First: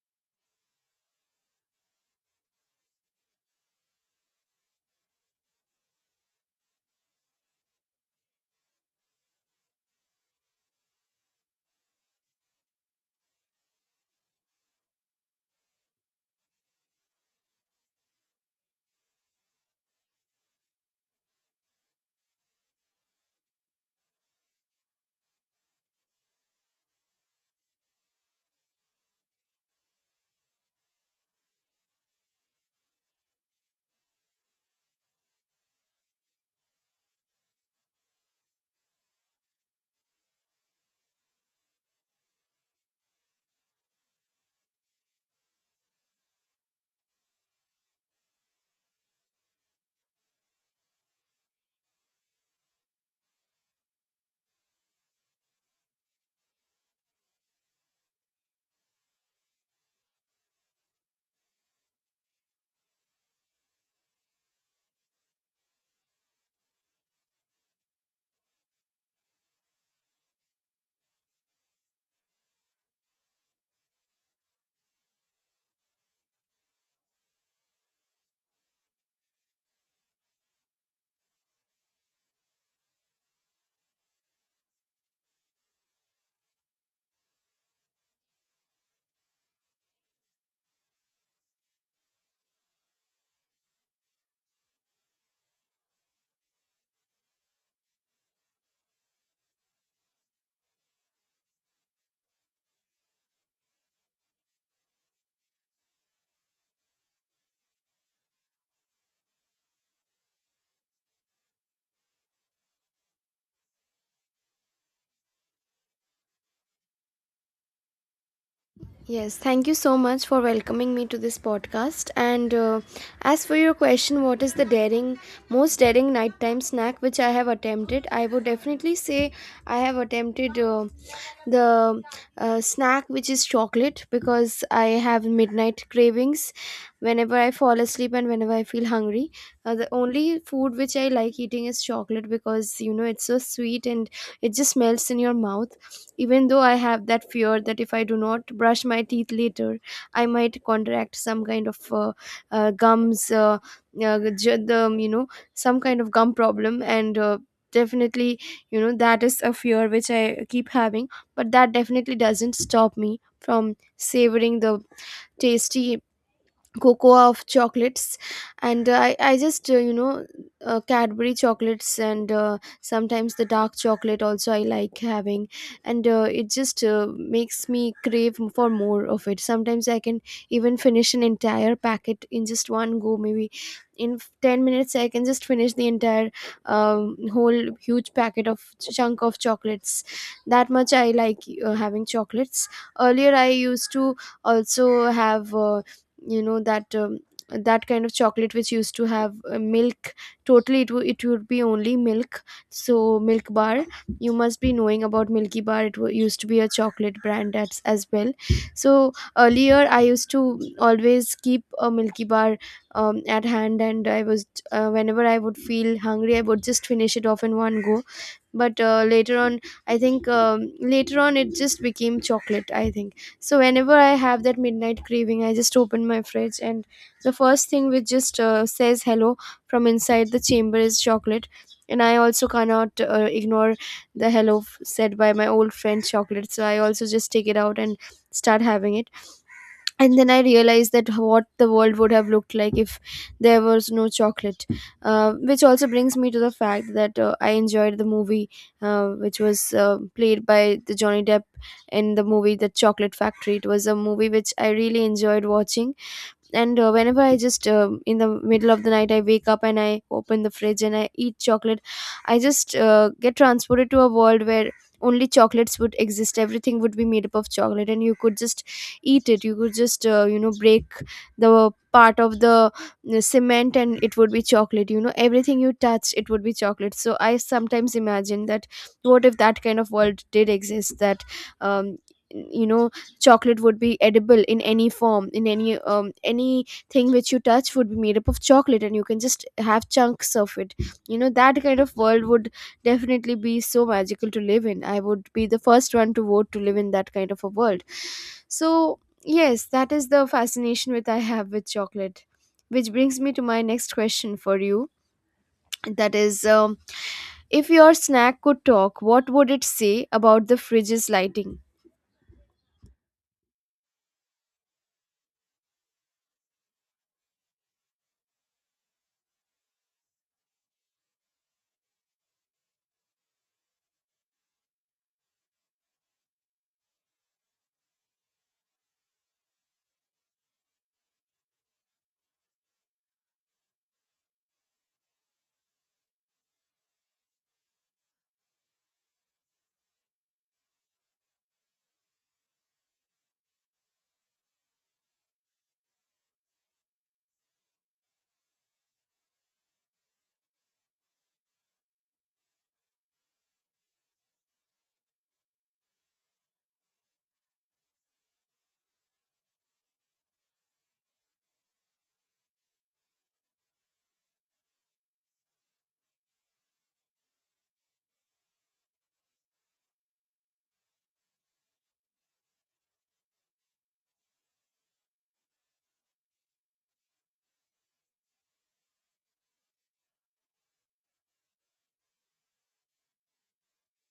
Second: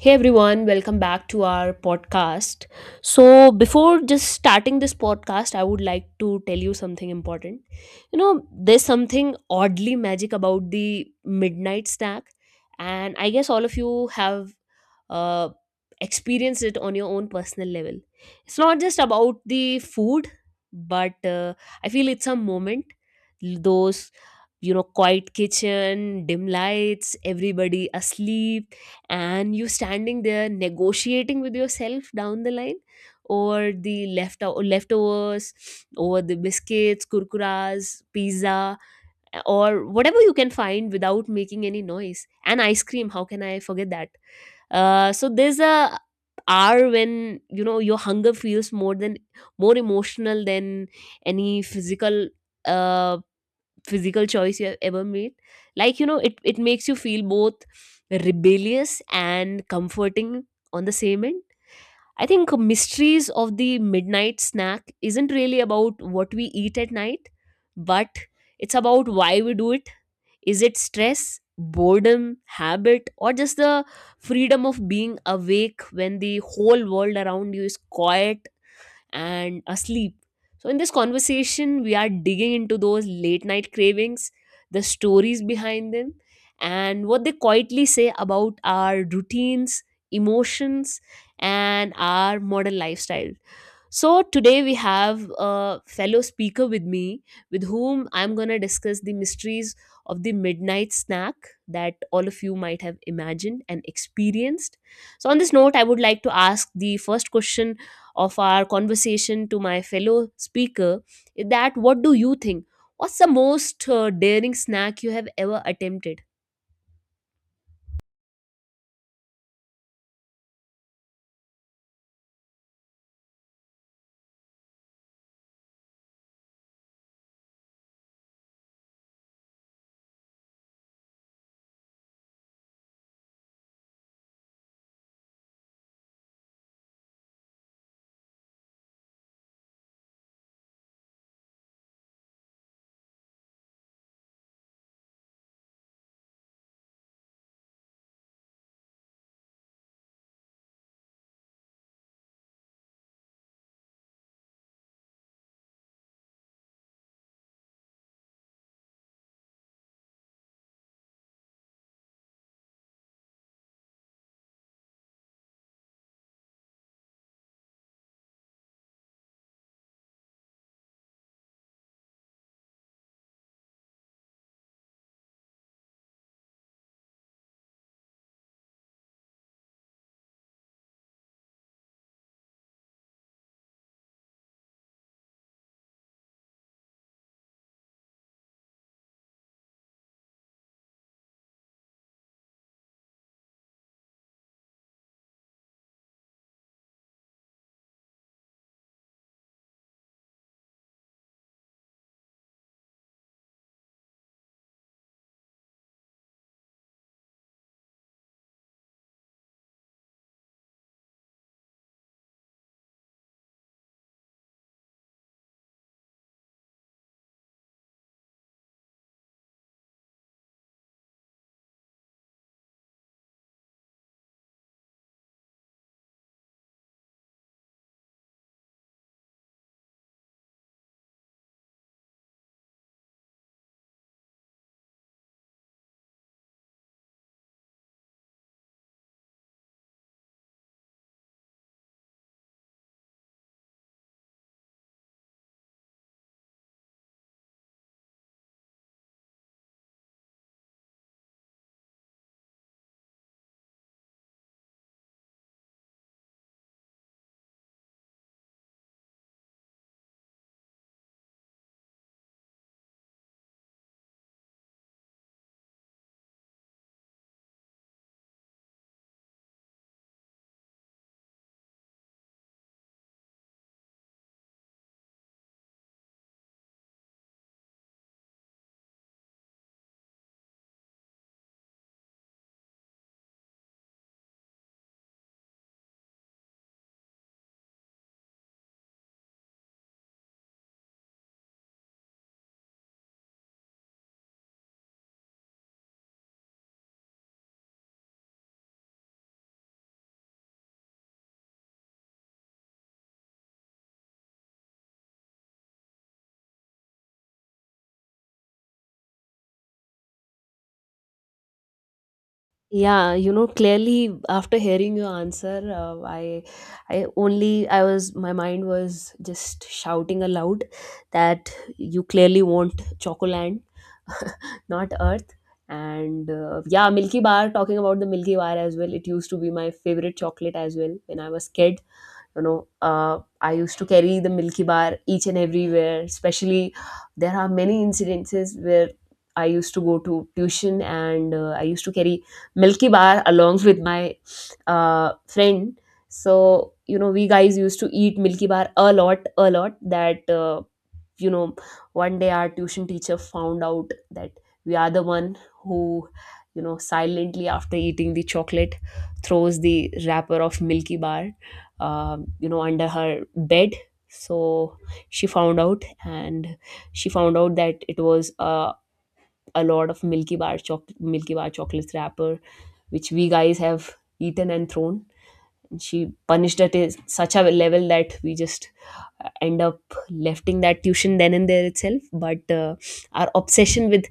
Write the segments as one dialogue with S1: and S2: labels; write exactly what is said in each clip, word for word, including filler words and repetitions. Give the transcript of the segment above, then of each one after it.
S1: Hey everyone, welcome back to our podcast. So, before just starting this podcast, I would like to tell you something important. You know, there's something oddly magic about the midnight snack, and I guess all of you have uh, experienced it on your own personal level. It's not just about the food, but uh, I feel it's a moment. Those, you know, quiet kitchen, dim lights, everybody asleep, and you standing there negotiating with yourself down the line or the left leftovers or the biscuits kurkuras pizza or whatever you can find without making any noise, and ice cream, how can I forget that? Uh, so there's a hour when you know your hunger feels more than more emotional than any physical uh, physical choice you have ever made. Like, you know, it it makes you feel both rebellious and comforting on the same end. I think mysteries of the midnight snack isn't really about what we eat at night, but it's about why we do it. Is it stress, boredom, habit, or just the freedom of being awake when the whole world around you is quiet and asleep. So, in this conversation, we are digging into those late night cravings, the stories behind them, and what they quietly say about our routines, emotions, and our modern lifestyle. So today we have a fellow speaker with me with whom I'm going to discuss the mysteries of the midnight snack that all of you might have imagined and experienced. So on this note I would like to ask the first question of our conversation to my fellow speaker, is that what do you think, what's the most uh, daring snack you have ever attempted?
S2: Yes, thank you so much for welcoming me to this podcast. And uh, As for your question, what is the daring, most daring nighttime snack which I have attempted? I would definitely say I have attempted uh, the uh, snack which is chocolate because I have midnight cravings whenever I fall asleep and whenever I feel hungry. Uh, the only food which I like eating is chocolate because you know it's so sweet and it just melts in your mouth even though I have that fear that if I do not brush my teeth later, I might contract some kind of uh, uh, gums, uh, uh, j- the, um, you know, some kind of gum problem. And uh, definitely, you know, That is a fear which I keep having, but that definitely doesn't stop me from savoring the tasty cocoa of chocolates, and uh, i i just uh, you know uh, Cadbury chocolates, and uh, sometimes the dark chocolate also I like having, and uh, it just uh, makes me crave m- for more of it. Sometimes I can even finish an entire packet in just one go, maybe in f- ten minutes I can just finish the entire um, whole huge packet of chunk of chocolates. That much I like uh, having chocolates. Earlier I used to also have uh, you know that um, that kind of chocolate which used to have uh, milk totally. It, w- it would be only milk, so milk bar. You must be knowing about Milky Bar. It w- used to be a chocolate brand as, as well. So earlier I used to always keep a Milky Bar um, at hand, and I was uh, whenever I would feel hungry I would just finish it off in one go. But uh, later on, I think um, later on it just became chocolate, I think. So whenever I have that midnight craving, I just open my fridge, and the first thing which just uh, says hello from inside the chamber is chocolate. And I also cannot uh, ignore the hello f- said by my old friend chocolate. So I also just take it out and start having it. And then I realized that what the world would have looked like if there was no chocolate. Uh, which also brings me to the fact that uh, I enjoyed the movie uh, which was uh, played by the Johnny Depp in the movie The Chocolate Factory. It was a movie which I really enjoyed watching. And uh, Whenever I just um in the middle of the night I wake up and I open the fridge and I eat chocolate, I just uh, get transported to a world where only chocolates would exist, everything would be made up of chocolate, and you could just eat it. You could just uh, you know break the part of the uh, cement and it would be chocolate. You know, everything you touch it would be chocolate. So I sometimes imagine that what if that kind of world did exist, that um, you know chocolate would be edible in any form, in any um anything which you touch would be made up of chocolate and you can just have chunks of it. You know, that kind of world would definitely be so magical to live in. I would be the first one to vote to live in that kind of a world. So yes, that is the fascination which I have with chocolate, which brings me to my next question for you. That is um, if your snack could talk, what would it say about the fridge's lighting?
S1: Yeah, you know, clearly after hearing your answer, uh, I, I only I was my mind was just shouting aloud that you clearly want Chocoland, not Earth. And uh, yeah, Milky Bar. Talking about the Milky Bar as well, it used to be my favorite chocolate as well when I was kid. You know, uh, I used to carry the Milky Bar each and everywhere, especially there are many incidences where I used to go to tuition and uh, I used to carry Milky Bar along with my uh, friend. So you know we guys used to eat Milky Bar a lot, a lot, that uh, you know, one day our tuition teacher found out that we are the one who, you know, silently after eating the chocolate throws the wrapper of Milky Bar um, you know, under her bed. So she found out, and she found out that it was uh, a lot of milky bar choc milky bar chocolate wrapper which we guys have eaten and thrown. And she punished at a, such a level that we just end up lefting that tuition then and there itself. But uh, our obsession with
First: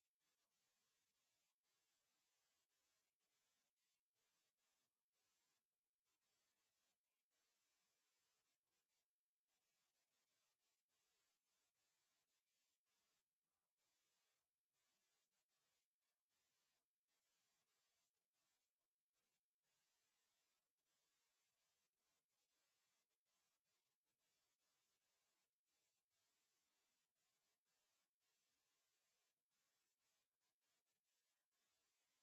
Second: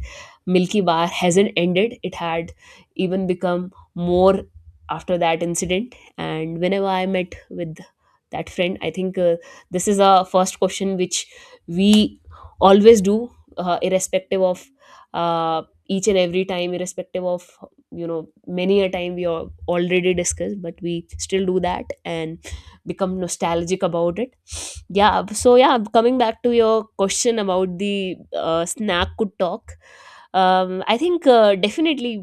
S1: Milky Bar hasn't ended, it had even become more after that incident. And whenever I met with that friend, I think uh, this is a first question which we always do, uh, irrespective of uh, each and every time, irrespective of, you know, many a time we al- already discussed, but we still do that and become nostalgic about it. Yeah, so yeah, coming back to your question about the uh, snack could talk, um, I think uh, definitely,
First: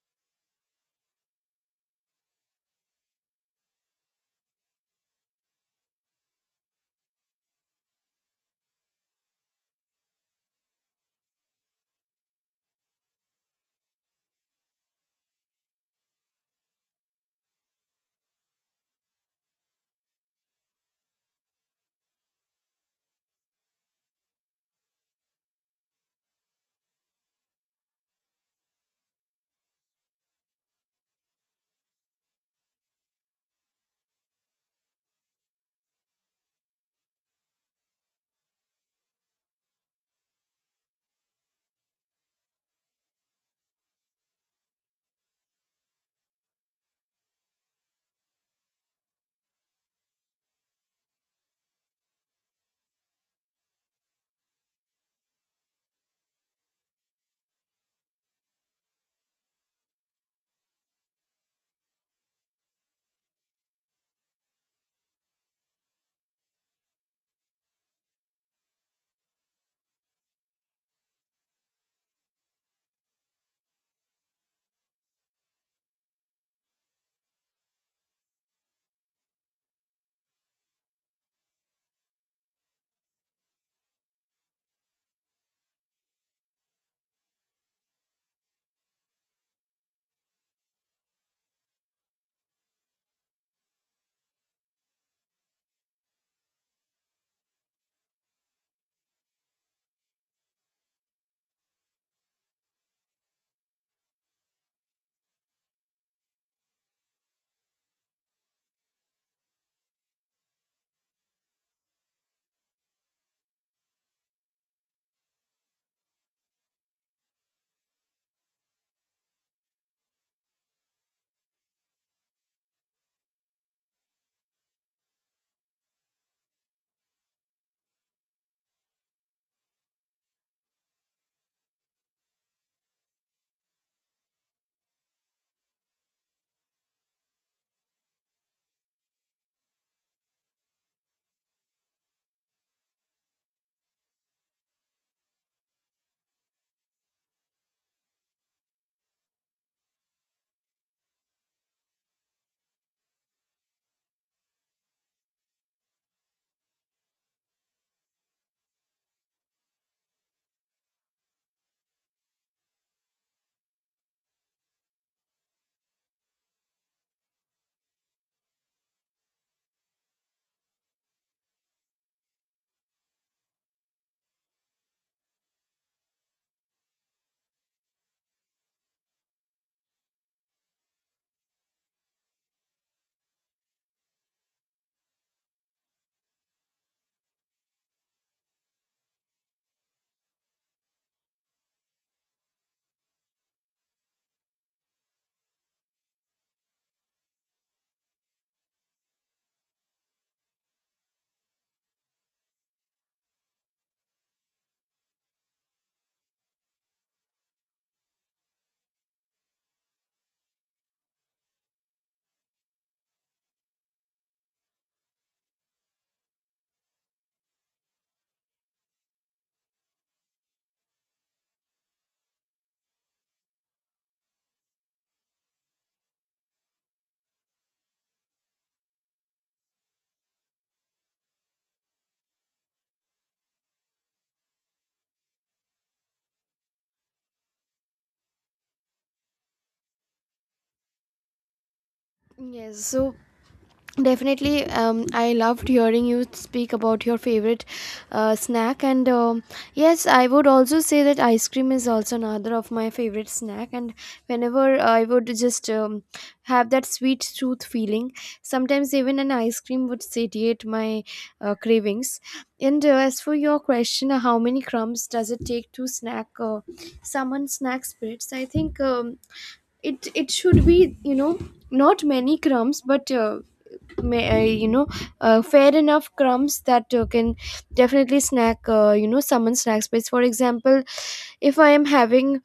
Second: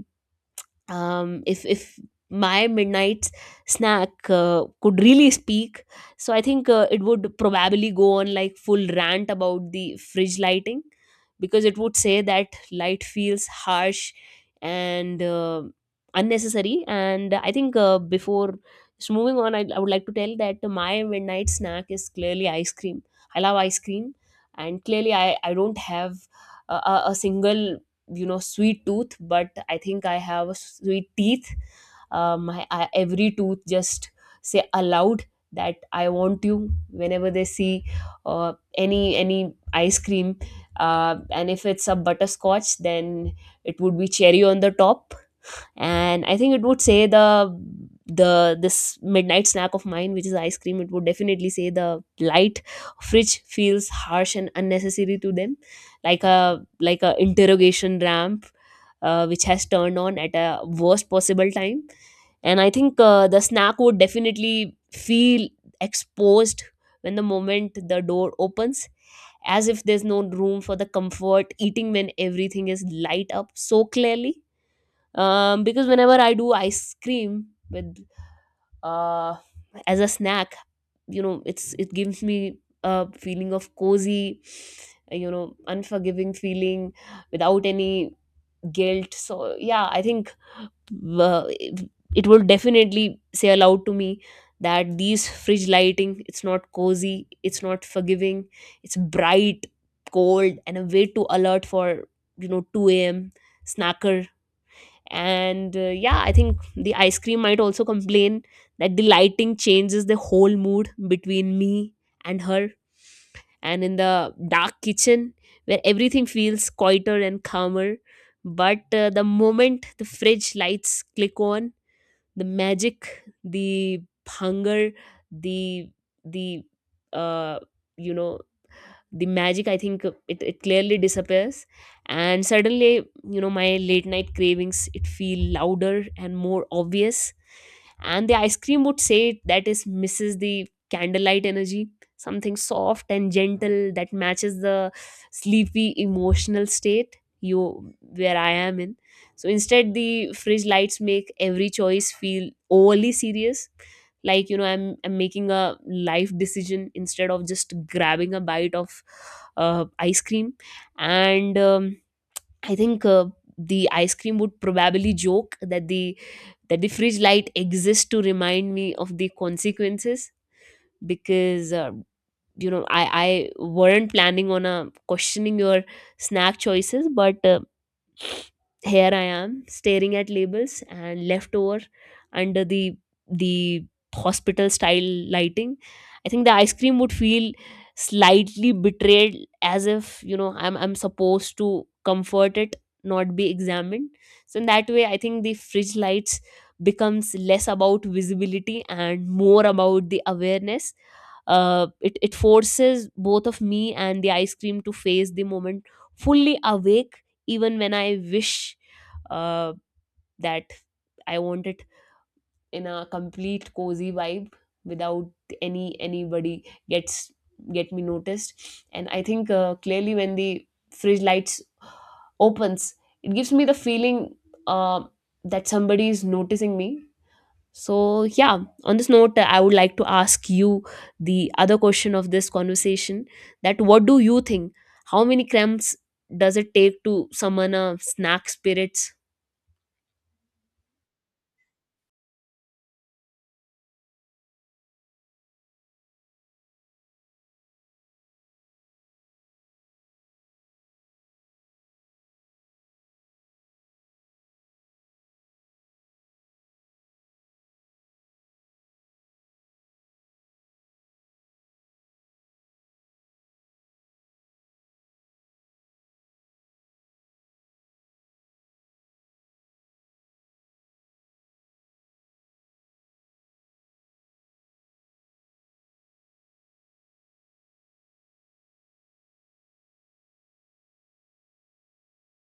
S1: um, if if my midnight snack uh, could really speak, so I think uh, it would probably go on like full rant about the fridge lighting, because it would say that light feels harsh and uh, unnecessary. And I think uh, before, so moving on, I, I would like to tell that my midnight snack is clearly ice cream. I love ice cream, and clearly i, I don't have a, a a single, you know, sweet tooth, but I think I have a sweet teeth. Um, my I, every tooth just say aloud that I want you whenever they see uh, any any ice cream. Uh, and if it's a butterscotch, then it would be cherry on the top. And I think it would say the the this midnight snack of mine, which is ice cream, it would definitely say the light fridge feels harsh and unnecessary to them, like a like a interrogation ramp uh, which has turned on at a worst possible time. And I think uh, the snack would definitely feel exposed when the moment the door opens, as if there's no room for the comfort eating when everything is light up so clearly. Um, because whenever I do ice cream with uh, as a snack, you know, it's it gives me a feeling of cozy, uh, you know, unforgiving feeling without any guilt. So yeah, I think uh, it it will definitely say aloud to me that these fridge lighting, it's not cozy, it's not forgiving, it's bright, cold, and a way too alert for, you know, two a m a.m snacker. And uh, yeah, I think the ice cream might also complain that the lighting changes the whole mood between me and her. And in the dark kitchen where everything feels quieter and calmer, but uh, the moment the fridge lights click on, the magic, the hunger, the the uh, you know, the magic, I think uh, it, it clearly disappears. And suddenly, you know, my late night cravings, it feel louder and more obvious. And the ice cream would say that is misses the candlelight energy, something soft and gentle that matches the sleepy emotional state you where I am in. So instead the fridge lights make every choice feel overly serious, like, you know, i'm i'm making a life decision instead of just grabbing a bite of uh, ice cream. And um, I think uh, the ice cream would probably joke that the that the fridge light exists to remind me of the consequences, because uh, you know, i i weren't planning on uh, questioning your snack choices, but uh, here I am staring at labels and leftover under the the hospital style lighting. I think the ice cream would feel slightly betrayed, as if, you know, I'm I'm supposed to comfort it, not be examined. So in that way I think the fridge lights becomes less about visibility and more about the awareness. Uh, it, it forces both of me and the ice cream to face the moment fully awake, even when I wish uh, that I want it in a complete cozy vibe without any anybody gets get me noticed. And I think uh, clearly when the fridge lights opens, it gives me the feeling uh, that somebody is noticing me. So yeah, on this note, I would like to ask you the other question of this conversation: that what do you think? How many crumbs does it take to summon a snack spirits?
S2: Yes, so definitely, um, I loved hearing you speak about your favorite uh, snack, and um, yes, I would also say that ice cream is also another of my favorite snack. And whenever I would just um, have that sweet tooth feeling, sometimes even an ice cream would satiate my uh, cravings. And uh, As for your question, uh, how many crumbs does it take to snack uh, someone snack spirits? I think um, it it should be, you know, not many crumbs, but uh, may, uh, you know uh, fair enough crumbs that uh, can definitely snack, uh, you know summon snack space. For example, if I am having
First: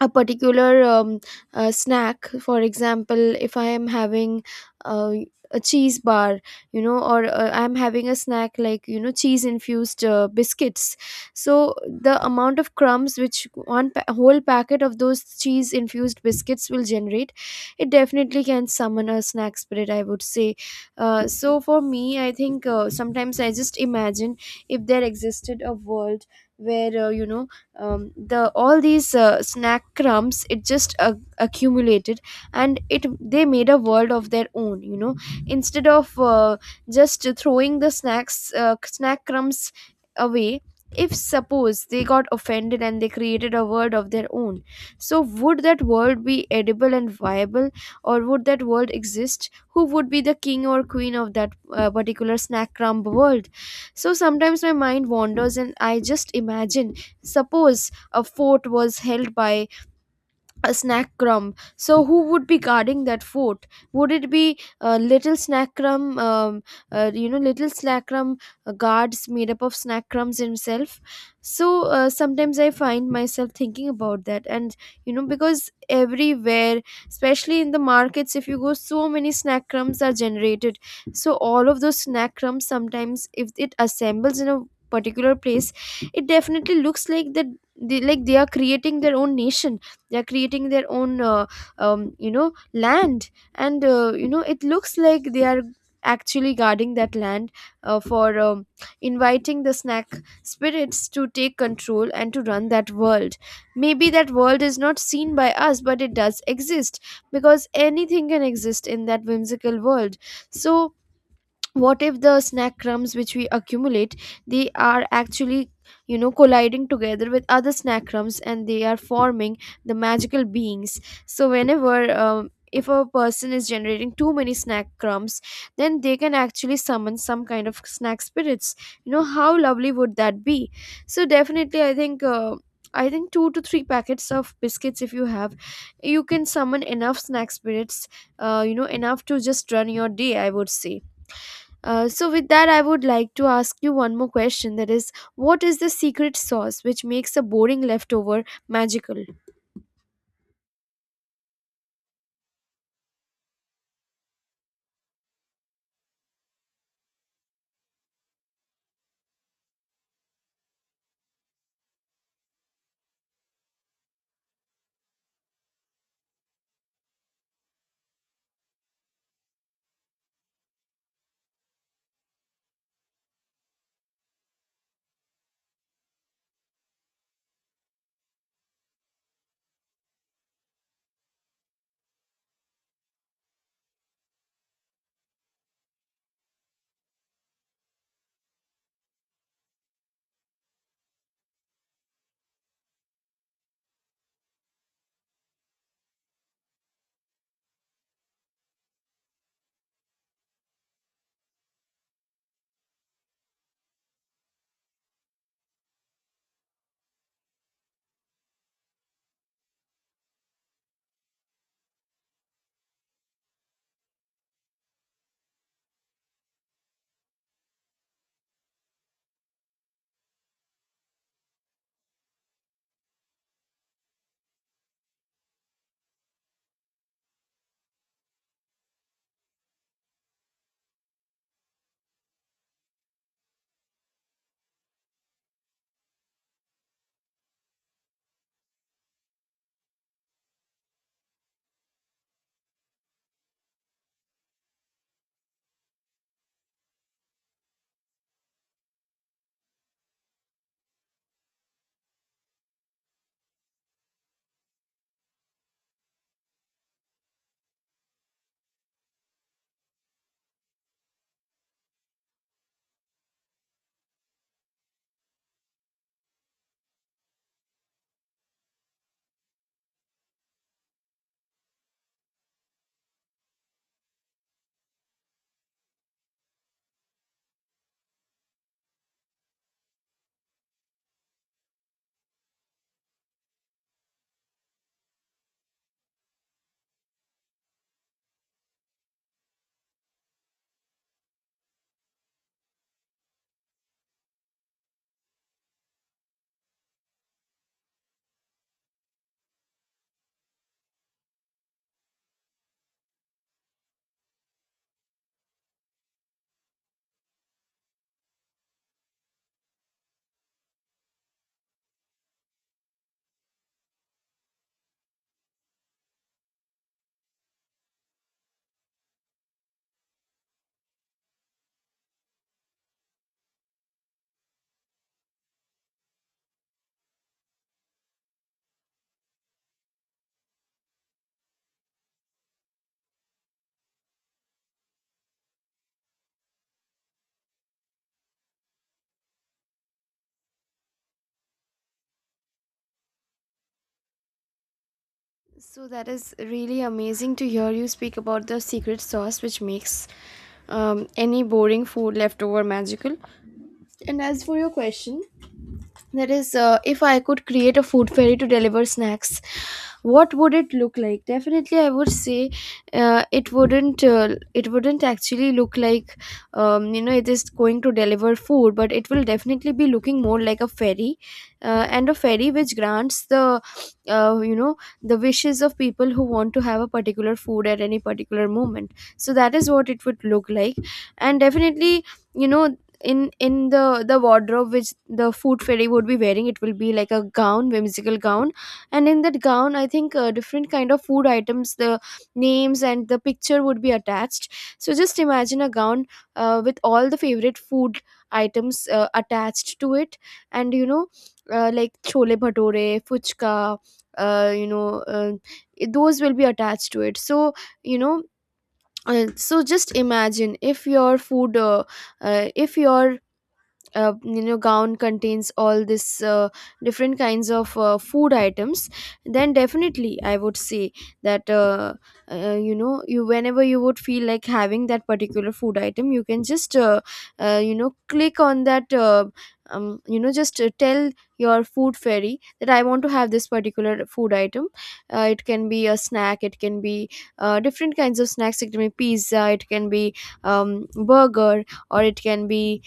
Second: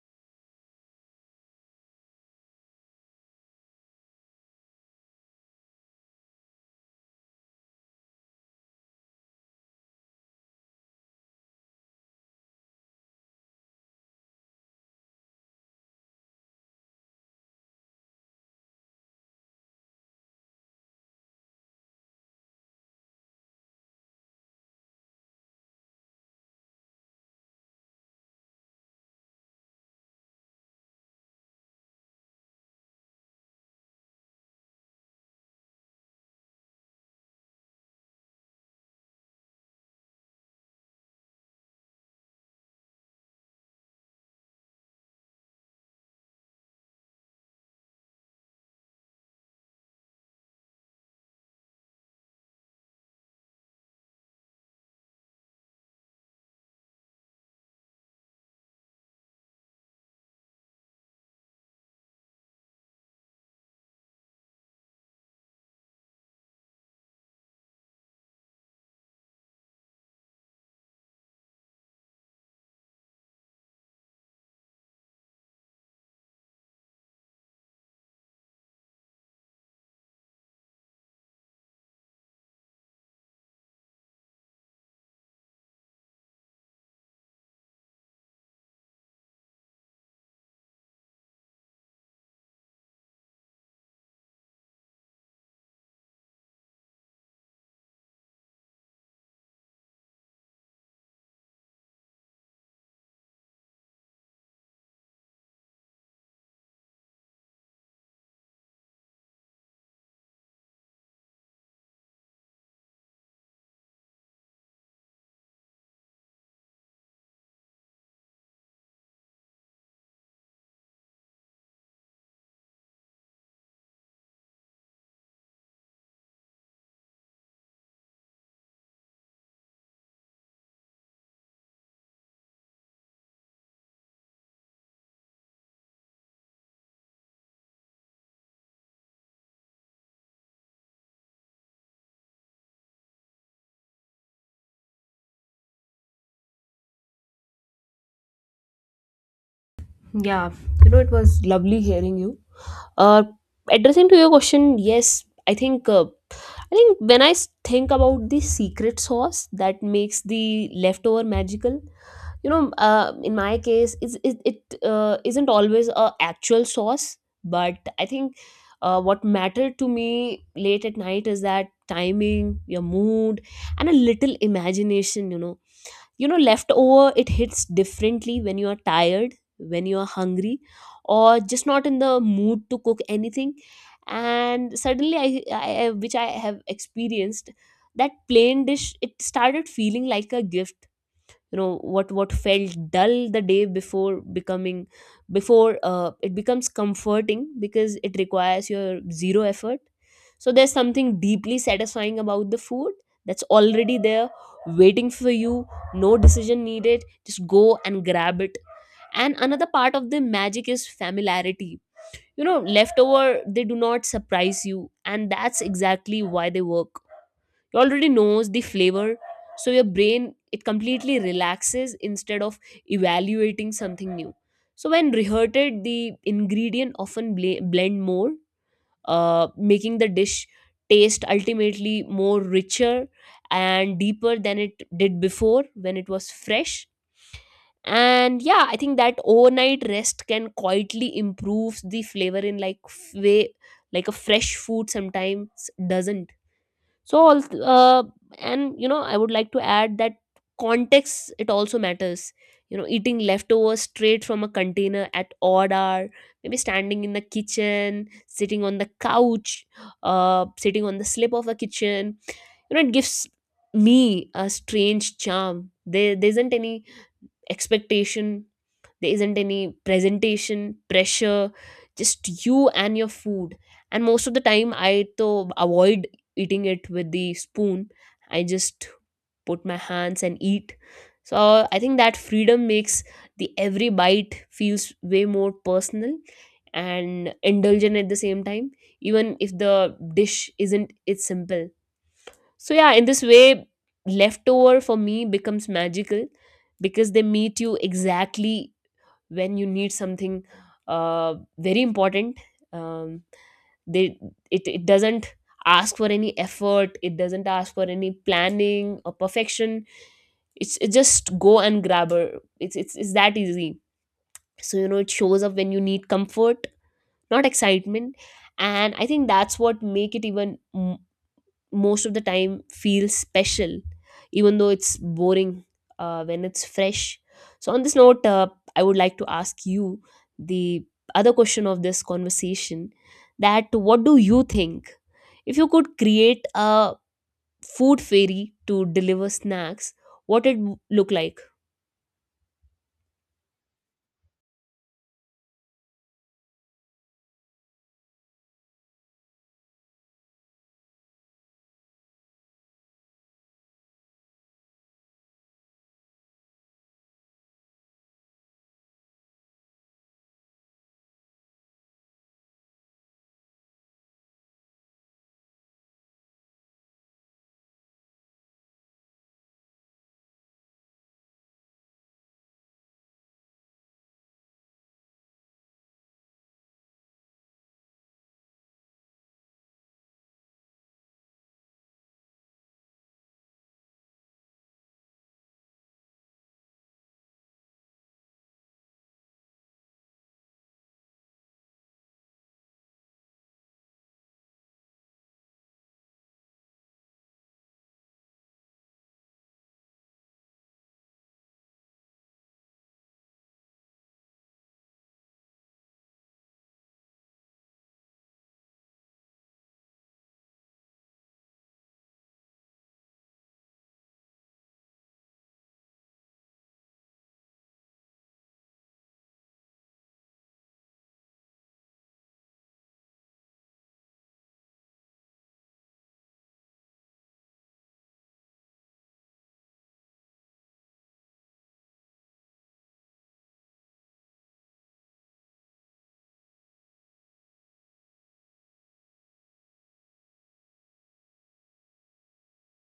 S2: a particular um, uh, snack, for example if I am having uh, a cheese bar, you know, or uh, I'm having a snack like, you know, cheese infused uh, biscuits. So the amount of crumbs which one pa- whole packet of those cheese infused biscuits will generate, it definitely can summon a snack spirit, I would say. Uh, so for me, I think uh, sometimes I just imagine if there existed a world where uh, you know um, the all these uh, snack crumbs, it just uh, accumulated and it they made a world of their own, you know. Instead of uh, just throwing the snacks uh, snack crumbs away, if suppose they got offended and they created a world of their own, so would that world be edible and viable? Or would that world exist? Who would be the king or queen of that uh, particular snack crumb world? So sometimes my mind wanders and I just imagine, suppose a fort was held by a snack crumb. So who would be guarding that fort? Would it be uh, little snack crumb? Um, uh, you know, little snack crumb uh, guards made up of snack crumbs himself. So uh, sometimes I find myself thinking about that, and you know, because everywhere, especially in the markets, if you go, so many snack crumbs are generated. So all of those snack crumbs sometimes, if it assembles in a particular place, it definitely looks like that they, like they are creating their own nation, they're creating their own uh, um, you know land, and uh, you know, it looks like they are actually guarding that land uh, for um, inviting the snack spirits to take control and to run that world. Maybe that world is not seen by us, but it does exist, because anything can exist in that whimsical world. So what if the snack crumbs which we accumulate, they are actually, you know, colliding together with other snack crumbs and they are forming the magical beings? So whenever um, if a person is generating too many snack crumbs, then they can actually summon some kind of snack spirits. You know how lovely would that be. So definitely I think, uh, i think two to three packets of biscuits if you have, you can summon enough snack spirits, uh, you know, enough to just run your day, I would say. Uh, so with that, I would like to ask you one more question, that is, what is the secret sauce which makes a boring leftover magical?
S1: Yeah, you know, it was lovely hearing you. Uh, Addressing to your question, yes, I think uh, I think when I s- think about the secret sauce that makes the leftover magical, you know, uh, in my case, it's, it it uh, isn't always a actual sauce, but I think uh, what mattered to me late at night is that timing, your mood, and a little imagination. You know, you know, leftover it hits differently when you are tired, when you are hungry, or just not in the mood to cook anything. And suddenly i, I I- which I have experienced that plain dish it started feeling like a gift. You know, what what felt dull the day before becoming before uh, it becomes comforting because it requires your zero effort. So there's something deeply satisfying about the food that's already there waiting for you, no decision needed, just go and grab it. And another part of the magic is familiarity. You know, leftover they do not surprise you, and that's exactly why they work. You already knows the flavor, so your brain it completely relaxes instead of evaluating something new. So when reheated the ingredient often bl- blend more, uh, making the dish taste ultimately more richer and deeper than it did before when it was fresh. And yeah I think that overnight rest can quietly improve the flavor in like f- way, like a fresh food sometimes doesn't. So all th- uh, and you know, I would like to add that context it also matters. You know, eating leftovers straight from a container at odd hour, maybe standing in the kitchen, sitting on the couch, uh, sitting on the slip of the kitchen, you know it gives me a strange charm. There, there isn't any expectation, there isn't any presentation pressure, just you and your food. And most of the time I to avoid eating it with the spoon, I just put my hands and eat. So I think that freedom makes the every bite feels way more personal and indulgent at the same time, even if the dish isn't it's simple. So yeah, in this way, leftover for me becomes magical because they meet you exactly when you need something uh, very important. Um, they it it doesn't ask for any effort. It doesn't ask for any planning or perfection. It's it's just go and grab her. It's it's it's that easy. So you know it shows up when you need comfort, not excitement. And I think that's what make it even m- most of the time feels special even though it's boring uh, when it's fresh. So on this note, uh, I would like to ask you the other question of this conversation, that what do you think, if you could create a food fairy to deliver snacks, what it w- look like?
S2: So that is really amazing to hear you speak about the secret sauce which makes um, any boring food leftover magical. And as for your question, that is, uh, if I could create a food fairy to deliver snacks, what would it look like? Definitely, I would say uh, it wouldn't. Uh, it wouldn't actually look like um, you know it is going to deliver food, but it will definitely be looking more like a fairy, uh, and a fairy which grants the uh, you know the wishes of people who want to have a particular food at any particular moment. So that is what it would look like. And definitely, you know, in in the the wardrobe which the food fairy would be wearing, it will be like a gown, whimsical gown. And in that gown I think uh, different kind of food items, the names and the picture would be attached. So just imagine a gown uh, with all the favorite food items uh, attached to it. And you know, uh, like chole bhature, fuchka, uh, you know uh, it- those will be attached to it. So you know, uh, so just imagine if your food uh, uh, if your uh, you know gown contains all this uh, different kinds of uh, food items, then definitely I would say that uh, uh, you know you, whenever you would feel like having that particular food item, you can just uh, uh, you know click on that uh, um, you know just uh, tell your food fairy that I want to have this particular food item. Uh, it can be a snack, it can be uh, different kinds of snacks, it can be pizza, it can be um, burger, or it can be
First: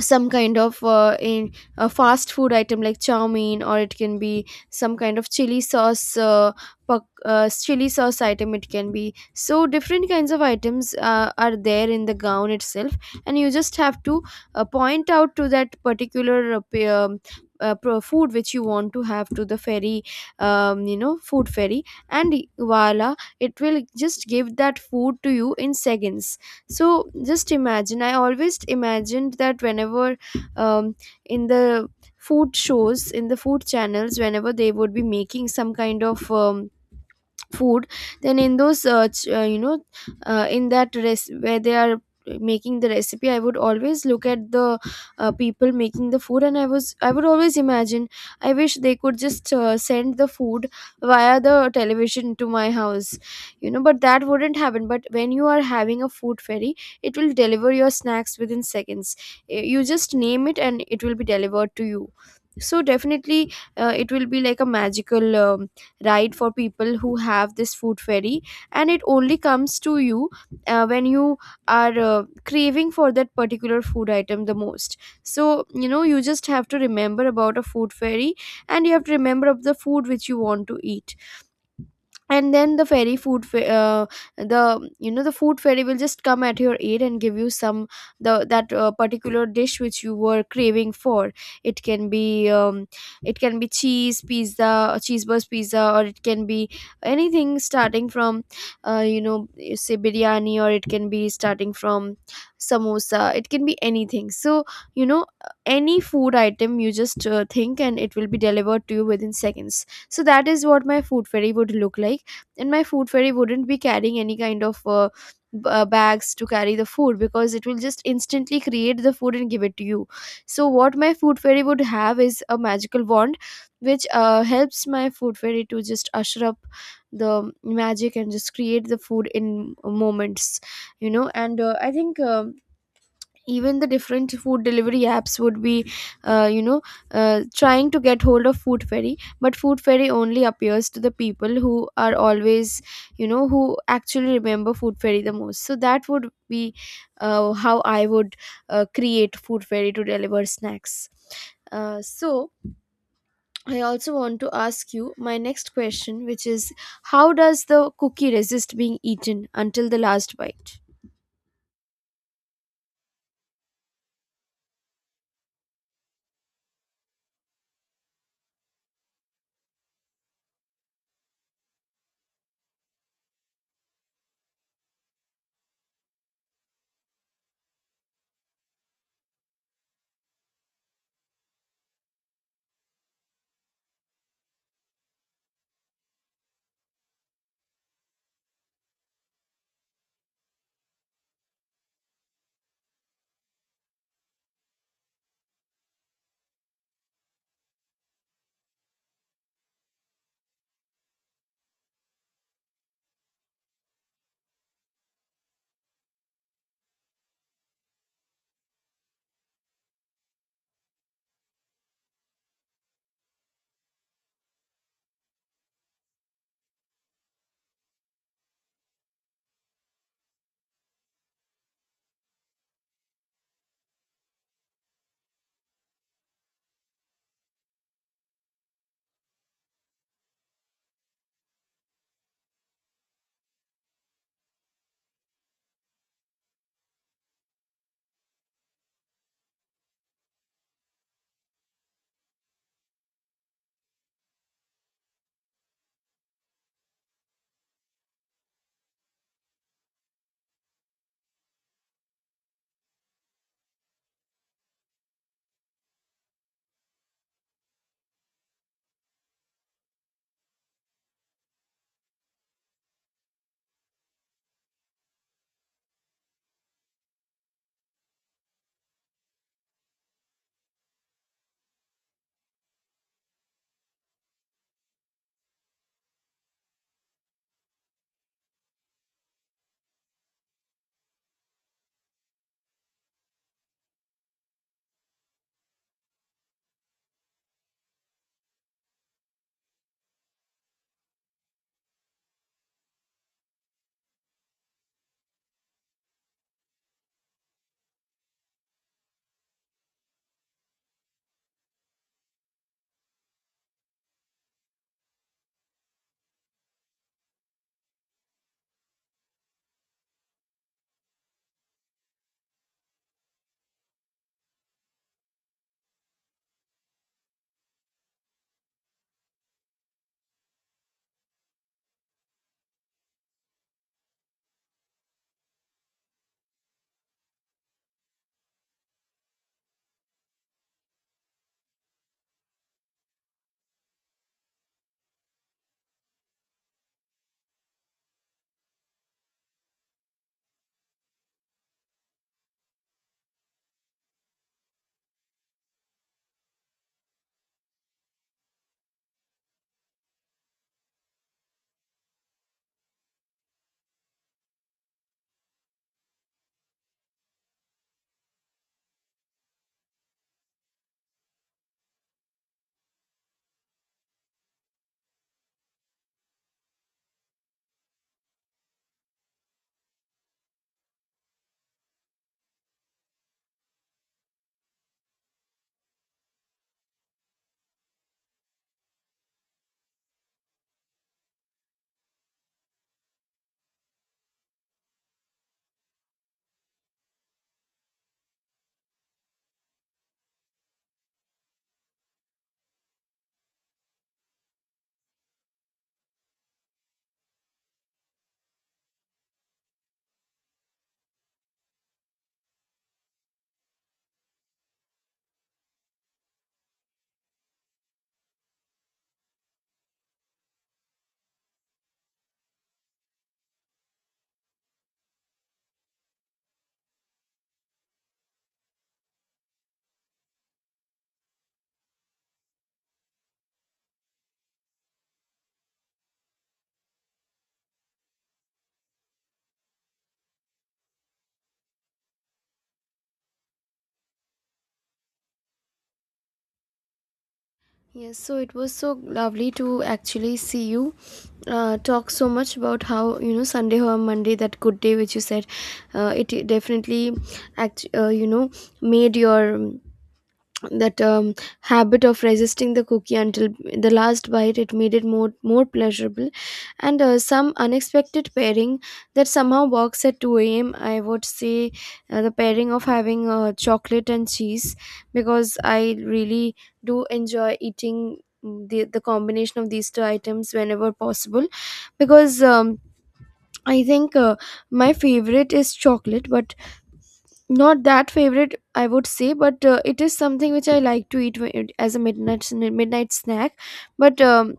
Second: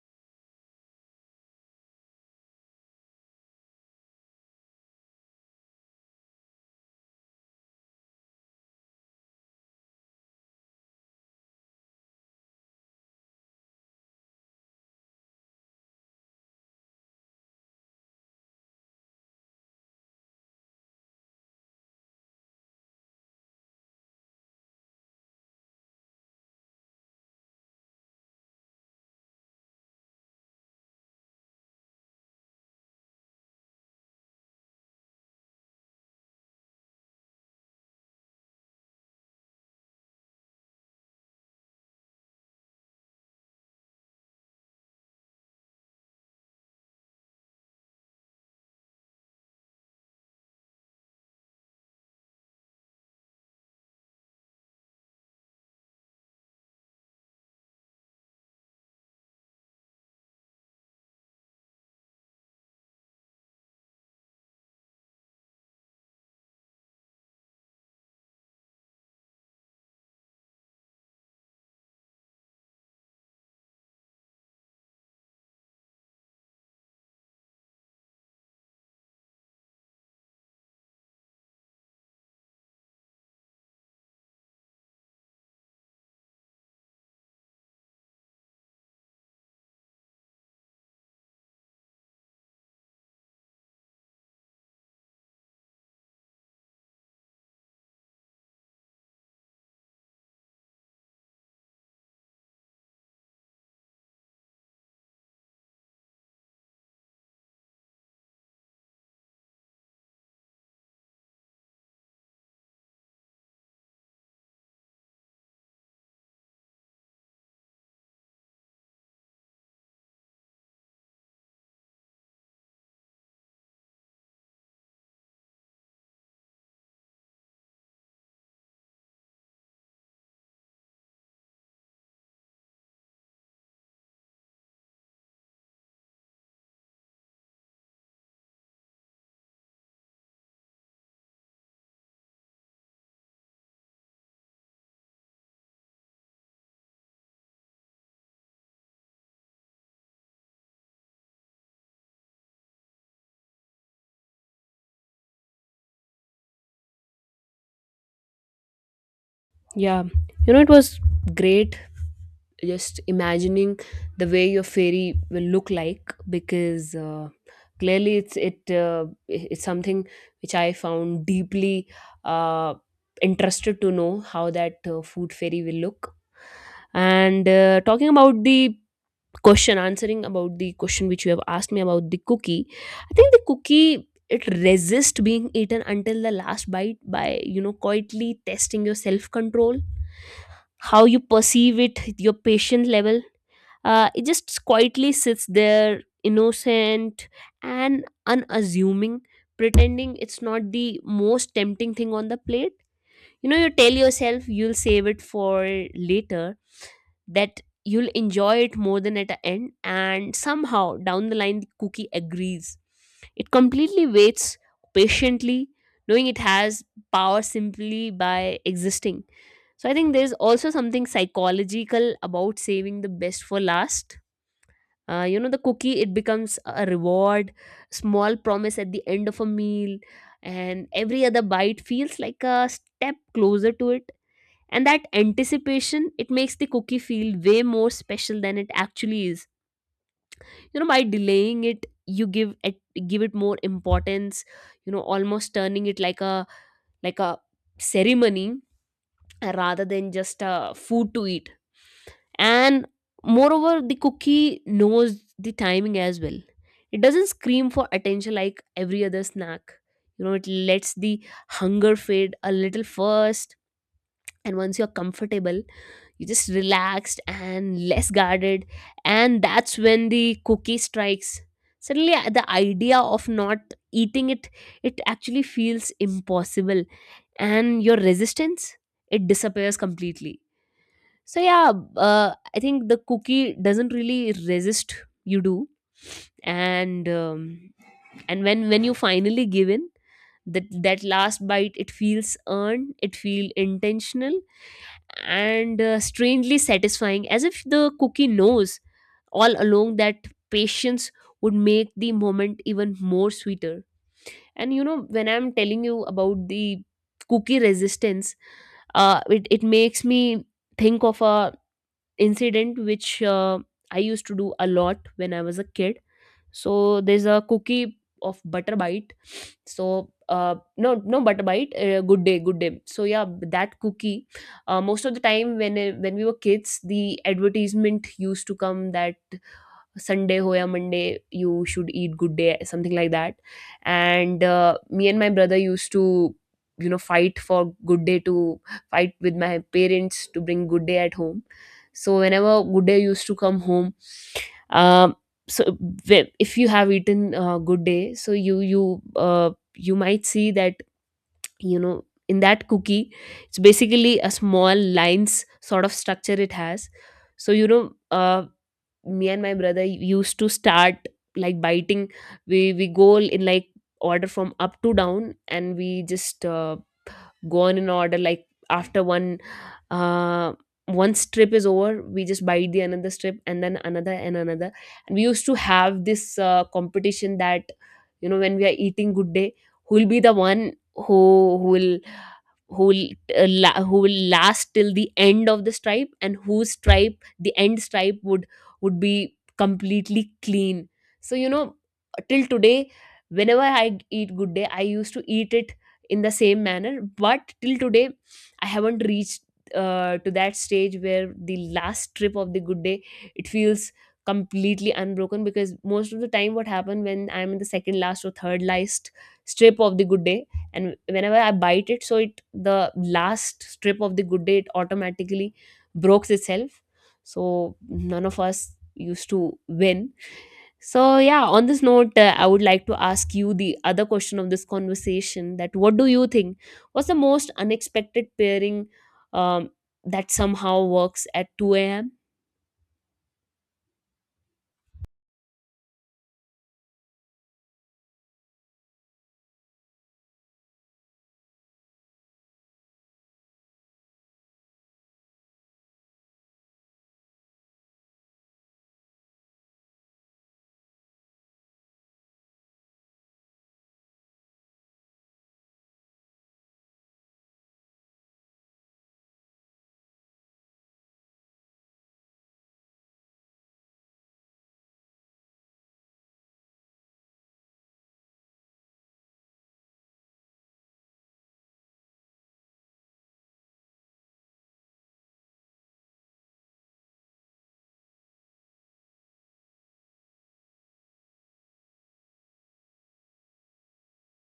S2: some kind of uh, in a fast food item like chow mein, or it can be some kind of chili sauce, uh, pak- uh, chili sauce item, it can be. So different kinds of items uh, are there in the gown itself, and you just have to uh, point out to that particular uh, p- um, uh, pro- food which you want to have to the ferry. Um, you know, food ferry, and voila, it will just give that food to you in seconds. So just imagine, I always imagined that whenever um, in the food shows in the food channels, whenever they would be making some kind of um, food, then in those uh, ch- uh, you know, uh, in that res- where they are making the recipe, I would always look at the uh, people making the food, and i was I would always imagine I wish they could just uh, send the food via the television to my house, you know? But that wouldn't happen. But when you are having a food ferry, it will deliver your snacks within seconds. Y- you just name it and it will be delivered to you. So definitely, uh, it will be like a magical um, ride for people who have this food ferry. And it only comes to you uh, when you are uh, craving for that particular food item the most. So you know, you just have to remember about a food ferry, and you have to remember of the food which you want to eat. And then the ferry food fe- uh, the you know the food ferry will just come at your aid and give you some the that uh, particular dish which you were craving for. It can be um, it can be cheese pizza, cheeseburger pizza, or it can be anything starting from uh, you know, you say biryani, or it can be starting from samosa. It can be anything. So you know, any food item, you just uh, think and it will be delivered to you within seconds. So that is what my food ferry would look like. And my food fairy wouldn't be carrying any kind of uh, b- uh, bags to carry the food, because it will just instantly create the food and give it to you. So what my food fairy would have is a magical wand, which uh, helps my food fairy to just usher up the magic and just create the food in moments, you know? And uh, I think um even the different food delivery apps would be uh, you know, uh, trying to get hold of food fairy. But food fairy only appears to the people who are always, you know, who actually remember food fairy the most. So that would be uh, how I would uh, create food fairy to deliver snacks. Uh, so I also want to ask you my next question, which is, how does the cookie resist being eaten until the
S1: Yeah,
S2: last
S1: you know, it
S2: bite?
S1: was great, just imagining the way your fairy will look like, because uh, clearly it's it uh, it's something which I found deeply uh, interested to know how that uh, food fairy will look. And uh, talking about the question, answering about the question which you have asked me about the cookie, I think the cookie, it resists being eaten until the last bite by, you know, quietly testing your self control, how you perceive it, your patient level. Uh, it just quietly sits there, innocent and unassuming, pretending it's not the most tempting thing on the plate. You know, you tell yourself you'll save it for later, that you'll enjoy it more than at the end, and somehow down the line the cookie agrees. It completely waits patiently, knowing it has power simply by existing. So I think there's also something psychological about saving the best for last. Uh, you know, the cookie, it becomes a reward, small promise at the end of a meal, and every other bite feels like a step closer to it. And that anticipation, it makes the cookie feel way more special than it actually is. You know, by delaying it you give it give it more importance. You know, almost turning it like a like a ceremony uh, rather than just a food to eat. And moreover, the cookie knows the timing as well. It doesn't scream for attention like every other snack. You know, it lets the hunger fade a little first, and once you're comfortable, you're just relaxed and less guarded, and that's when the cookie strikes. Suddenly uh, the idea of not eating it, it actually feels impossible, and your resistance, it disappears completely. So yeah, uh, I think the cookie doesn't really resist. You do, and um, and when when you finally give in, that that last bite, it feels earned, it feel intentional, and uh, strangely satisfying, as if the cookie knows all along that patience would make the moment even more sweeter. And you know, when I'm telling you about the cookie resistance, uh, it, it makes me think of a incident which uh, I used to do a lot when I was a kid. So there's a cookie of butter bite. So uh, no, no butter bite. Uh, good day, good day. So yeah, that cookie. Uh, most of the time when uh, when we were kids, the advertisement used to come that Sunday ho ya Monday, you should eat good day, something like that. And uh, me and my brother used to, you know, fight for good day, to fight with my parents to bring good day at home. So whenever good day used to come home, um, so whe- if you have eaten uh, good day, so you you uh, you might see that, you know, in that cookie, it's basically a small lines sort of structure it has. So you know, uh, me and my brother used to start like biting. We we go in like order from up to down, and we just uh, go on in order, like after one uh, one strip is over we just bite the another strip, and then another, and another. And we used to have this uh, competition that, you know, when we are eating good day, who'll be the one who who will who will uh, la- who will last till the end of the stripe, and whose stripe, the end stripe would would be completely clean. So you know, till today, whenever I g- eat good day, I used to eat it in the same manner, but till today I haven't reached uh, to that stage where the last trip of the good day, it feels completely unbroken, because most of the time what happened, when I'm in the second last or third last strip of the good day, and whenever I bite it, so it, the last strip of the good day, it automatically breaks itself. So none of us used to win. So yeah, on this note, uh, I would like to ask you the other question of this conversation, that what do you think was the most unexpected pairing um, that somehow works at two a m?
S2: Yes, so it was so lovely to actually see you uh, talk so much about how, you know, Sunday or Monday, that good day which you said, uh, it definitely act uh, you know, made your um, that um, habit of resisting the cookie until the last bite. It made it more more pleasurable. And uh, some unexpected pairing that somehow works at two a m a.m, I would say uh, the pairing of having uh, chocolate and cheese, because I really do enjoy eating the, the combination of these two items whenever possible. Because um, I think uh, my favorite is chocolate, but not that favorite, I would say. But uh, it is something which I like to eat whe- as a midnight sn- midnight snack. But um,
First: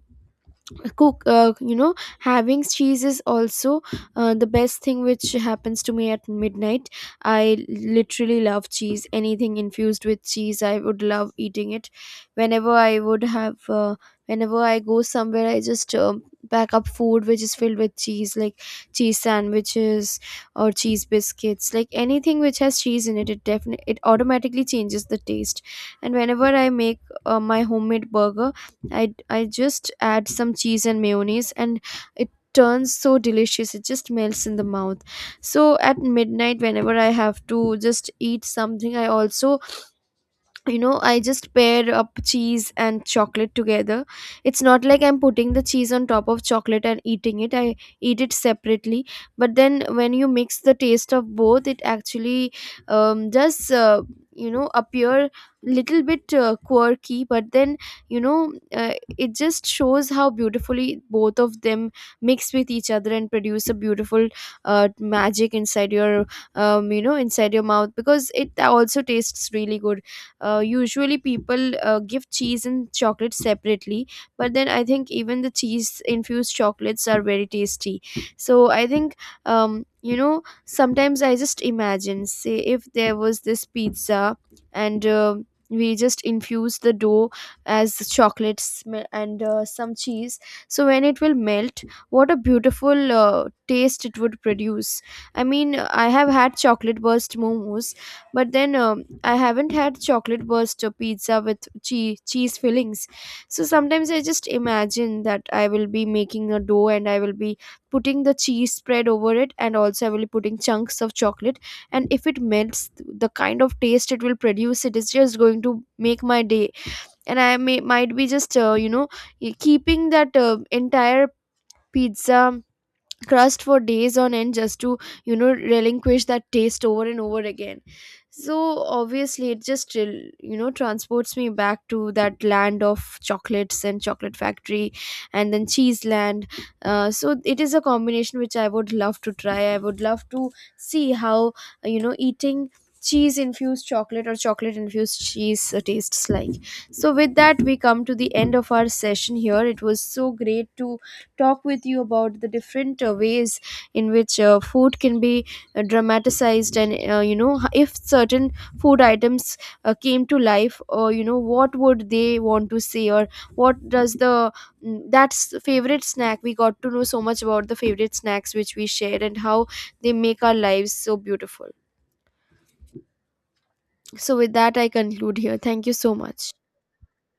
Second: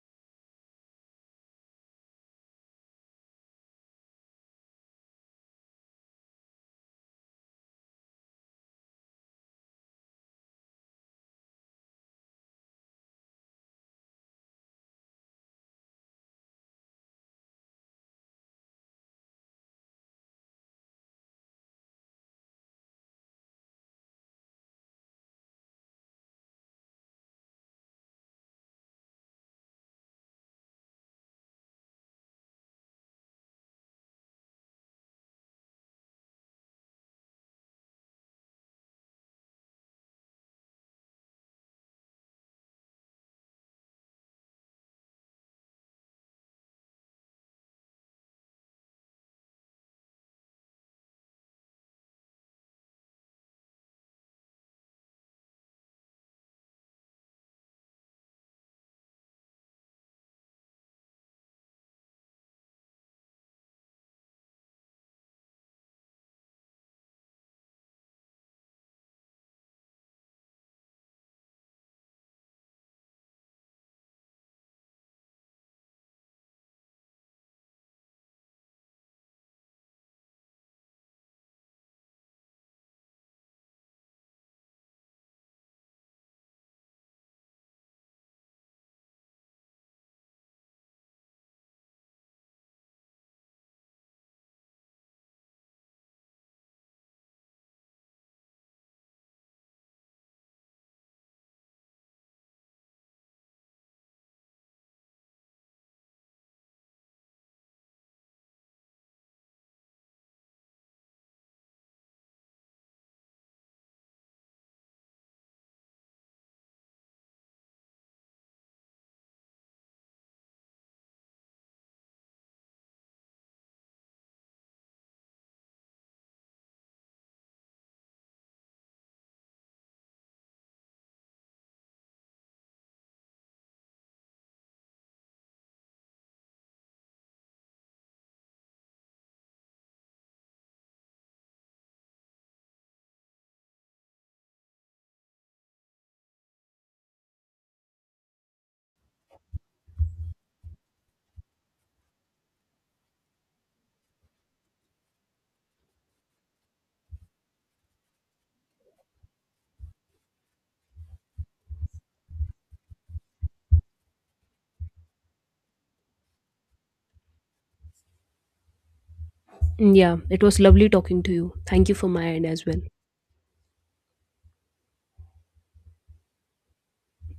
S2: cook uh, you know, having cheese is also uh, the best thing which happens to me at midnight. I literally love cheese. Anything infused with cheese, I would love eating it. whenever i would have uh, Whenever I go somewhere, I just um pack up food which is filled with cheese, like cheese sandwiches or cheese biscuits. Like anything which has cheese in it, it definitely, it automatically changes the taste. And whenever I make uh, my homemade burger, I I just add some cheese and mayonnaise, and it turns so delicious. It just melts in the mouth. So at midnight, whenever I have to just eat something, I also, you know, I just pair up cheese and chocolate together. It's not like I'm putting the cheese on top of chocolate and eating it. I eat it separately. But then when you mix the taste of both, it actually um, does uh, you know, appear little bit uh, quirky. But then, you know, uh, it just shows how beautifully both of them mix with each other and produce a beautiful uh, magic inside your um, you know, inside your mouth, because it also tastes really good. Uh, usually people uh, give cheese and chocolate separately, but then I think even the cheese infused chocolates are very tasty. So I think um, you know, sometimes I just imagine, say if there was this pizza and uh, we just infuse the dough as chocolates me- and uh, some cheese. So when it will melt, what a beautiful uh, taste it would produce. I mean, I have had chocolate burst momos, but then um, I haven't had chocolate burst or pizza with cheese cheese fillings. So sometimes I just imagine that I will be making a dough, and I will be putting the cheese spread over it, and also I will be putting chunks of chocolate. And if it melts, the kind of taste it will produce, it is just going to make my day. And I may might be just uh, you know, keeping that uh, entire pizza crust for days on end, just to, you know, relinquish that taste over and over again. So obviously, it just rel- you know, transports me back to that land of chocolates and chocolate factory, and then cheese land. Uh, so it is a combination which I would love to try. I would love to see how, uh, you know, eating cheese infused chocolate or chocolate infused cheese uh, tastes like. So with that, we come to the end of our session here. It was so great to talk with you about the different uh, ways in which uh, food can be uh, dramatized. And uh, you know, h- if certain food items uh, came to life, or you know, what would they want to say, or what does the mm, that's the favorite snack. We got to know so much about the favorite snacks which we share, and how they
S1: Yeah, it
S2: make our
S1: was lovely
S2: lives so
S1: talking to you.
S2: beautiful.
S1: Thank you for my end as well.
S2: So with that, I conclude here. Thank you so much.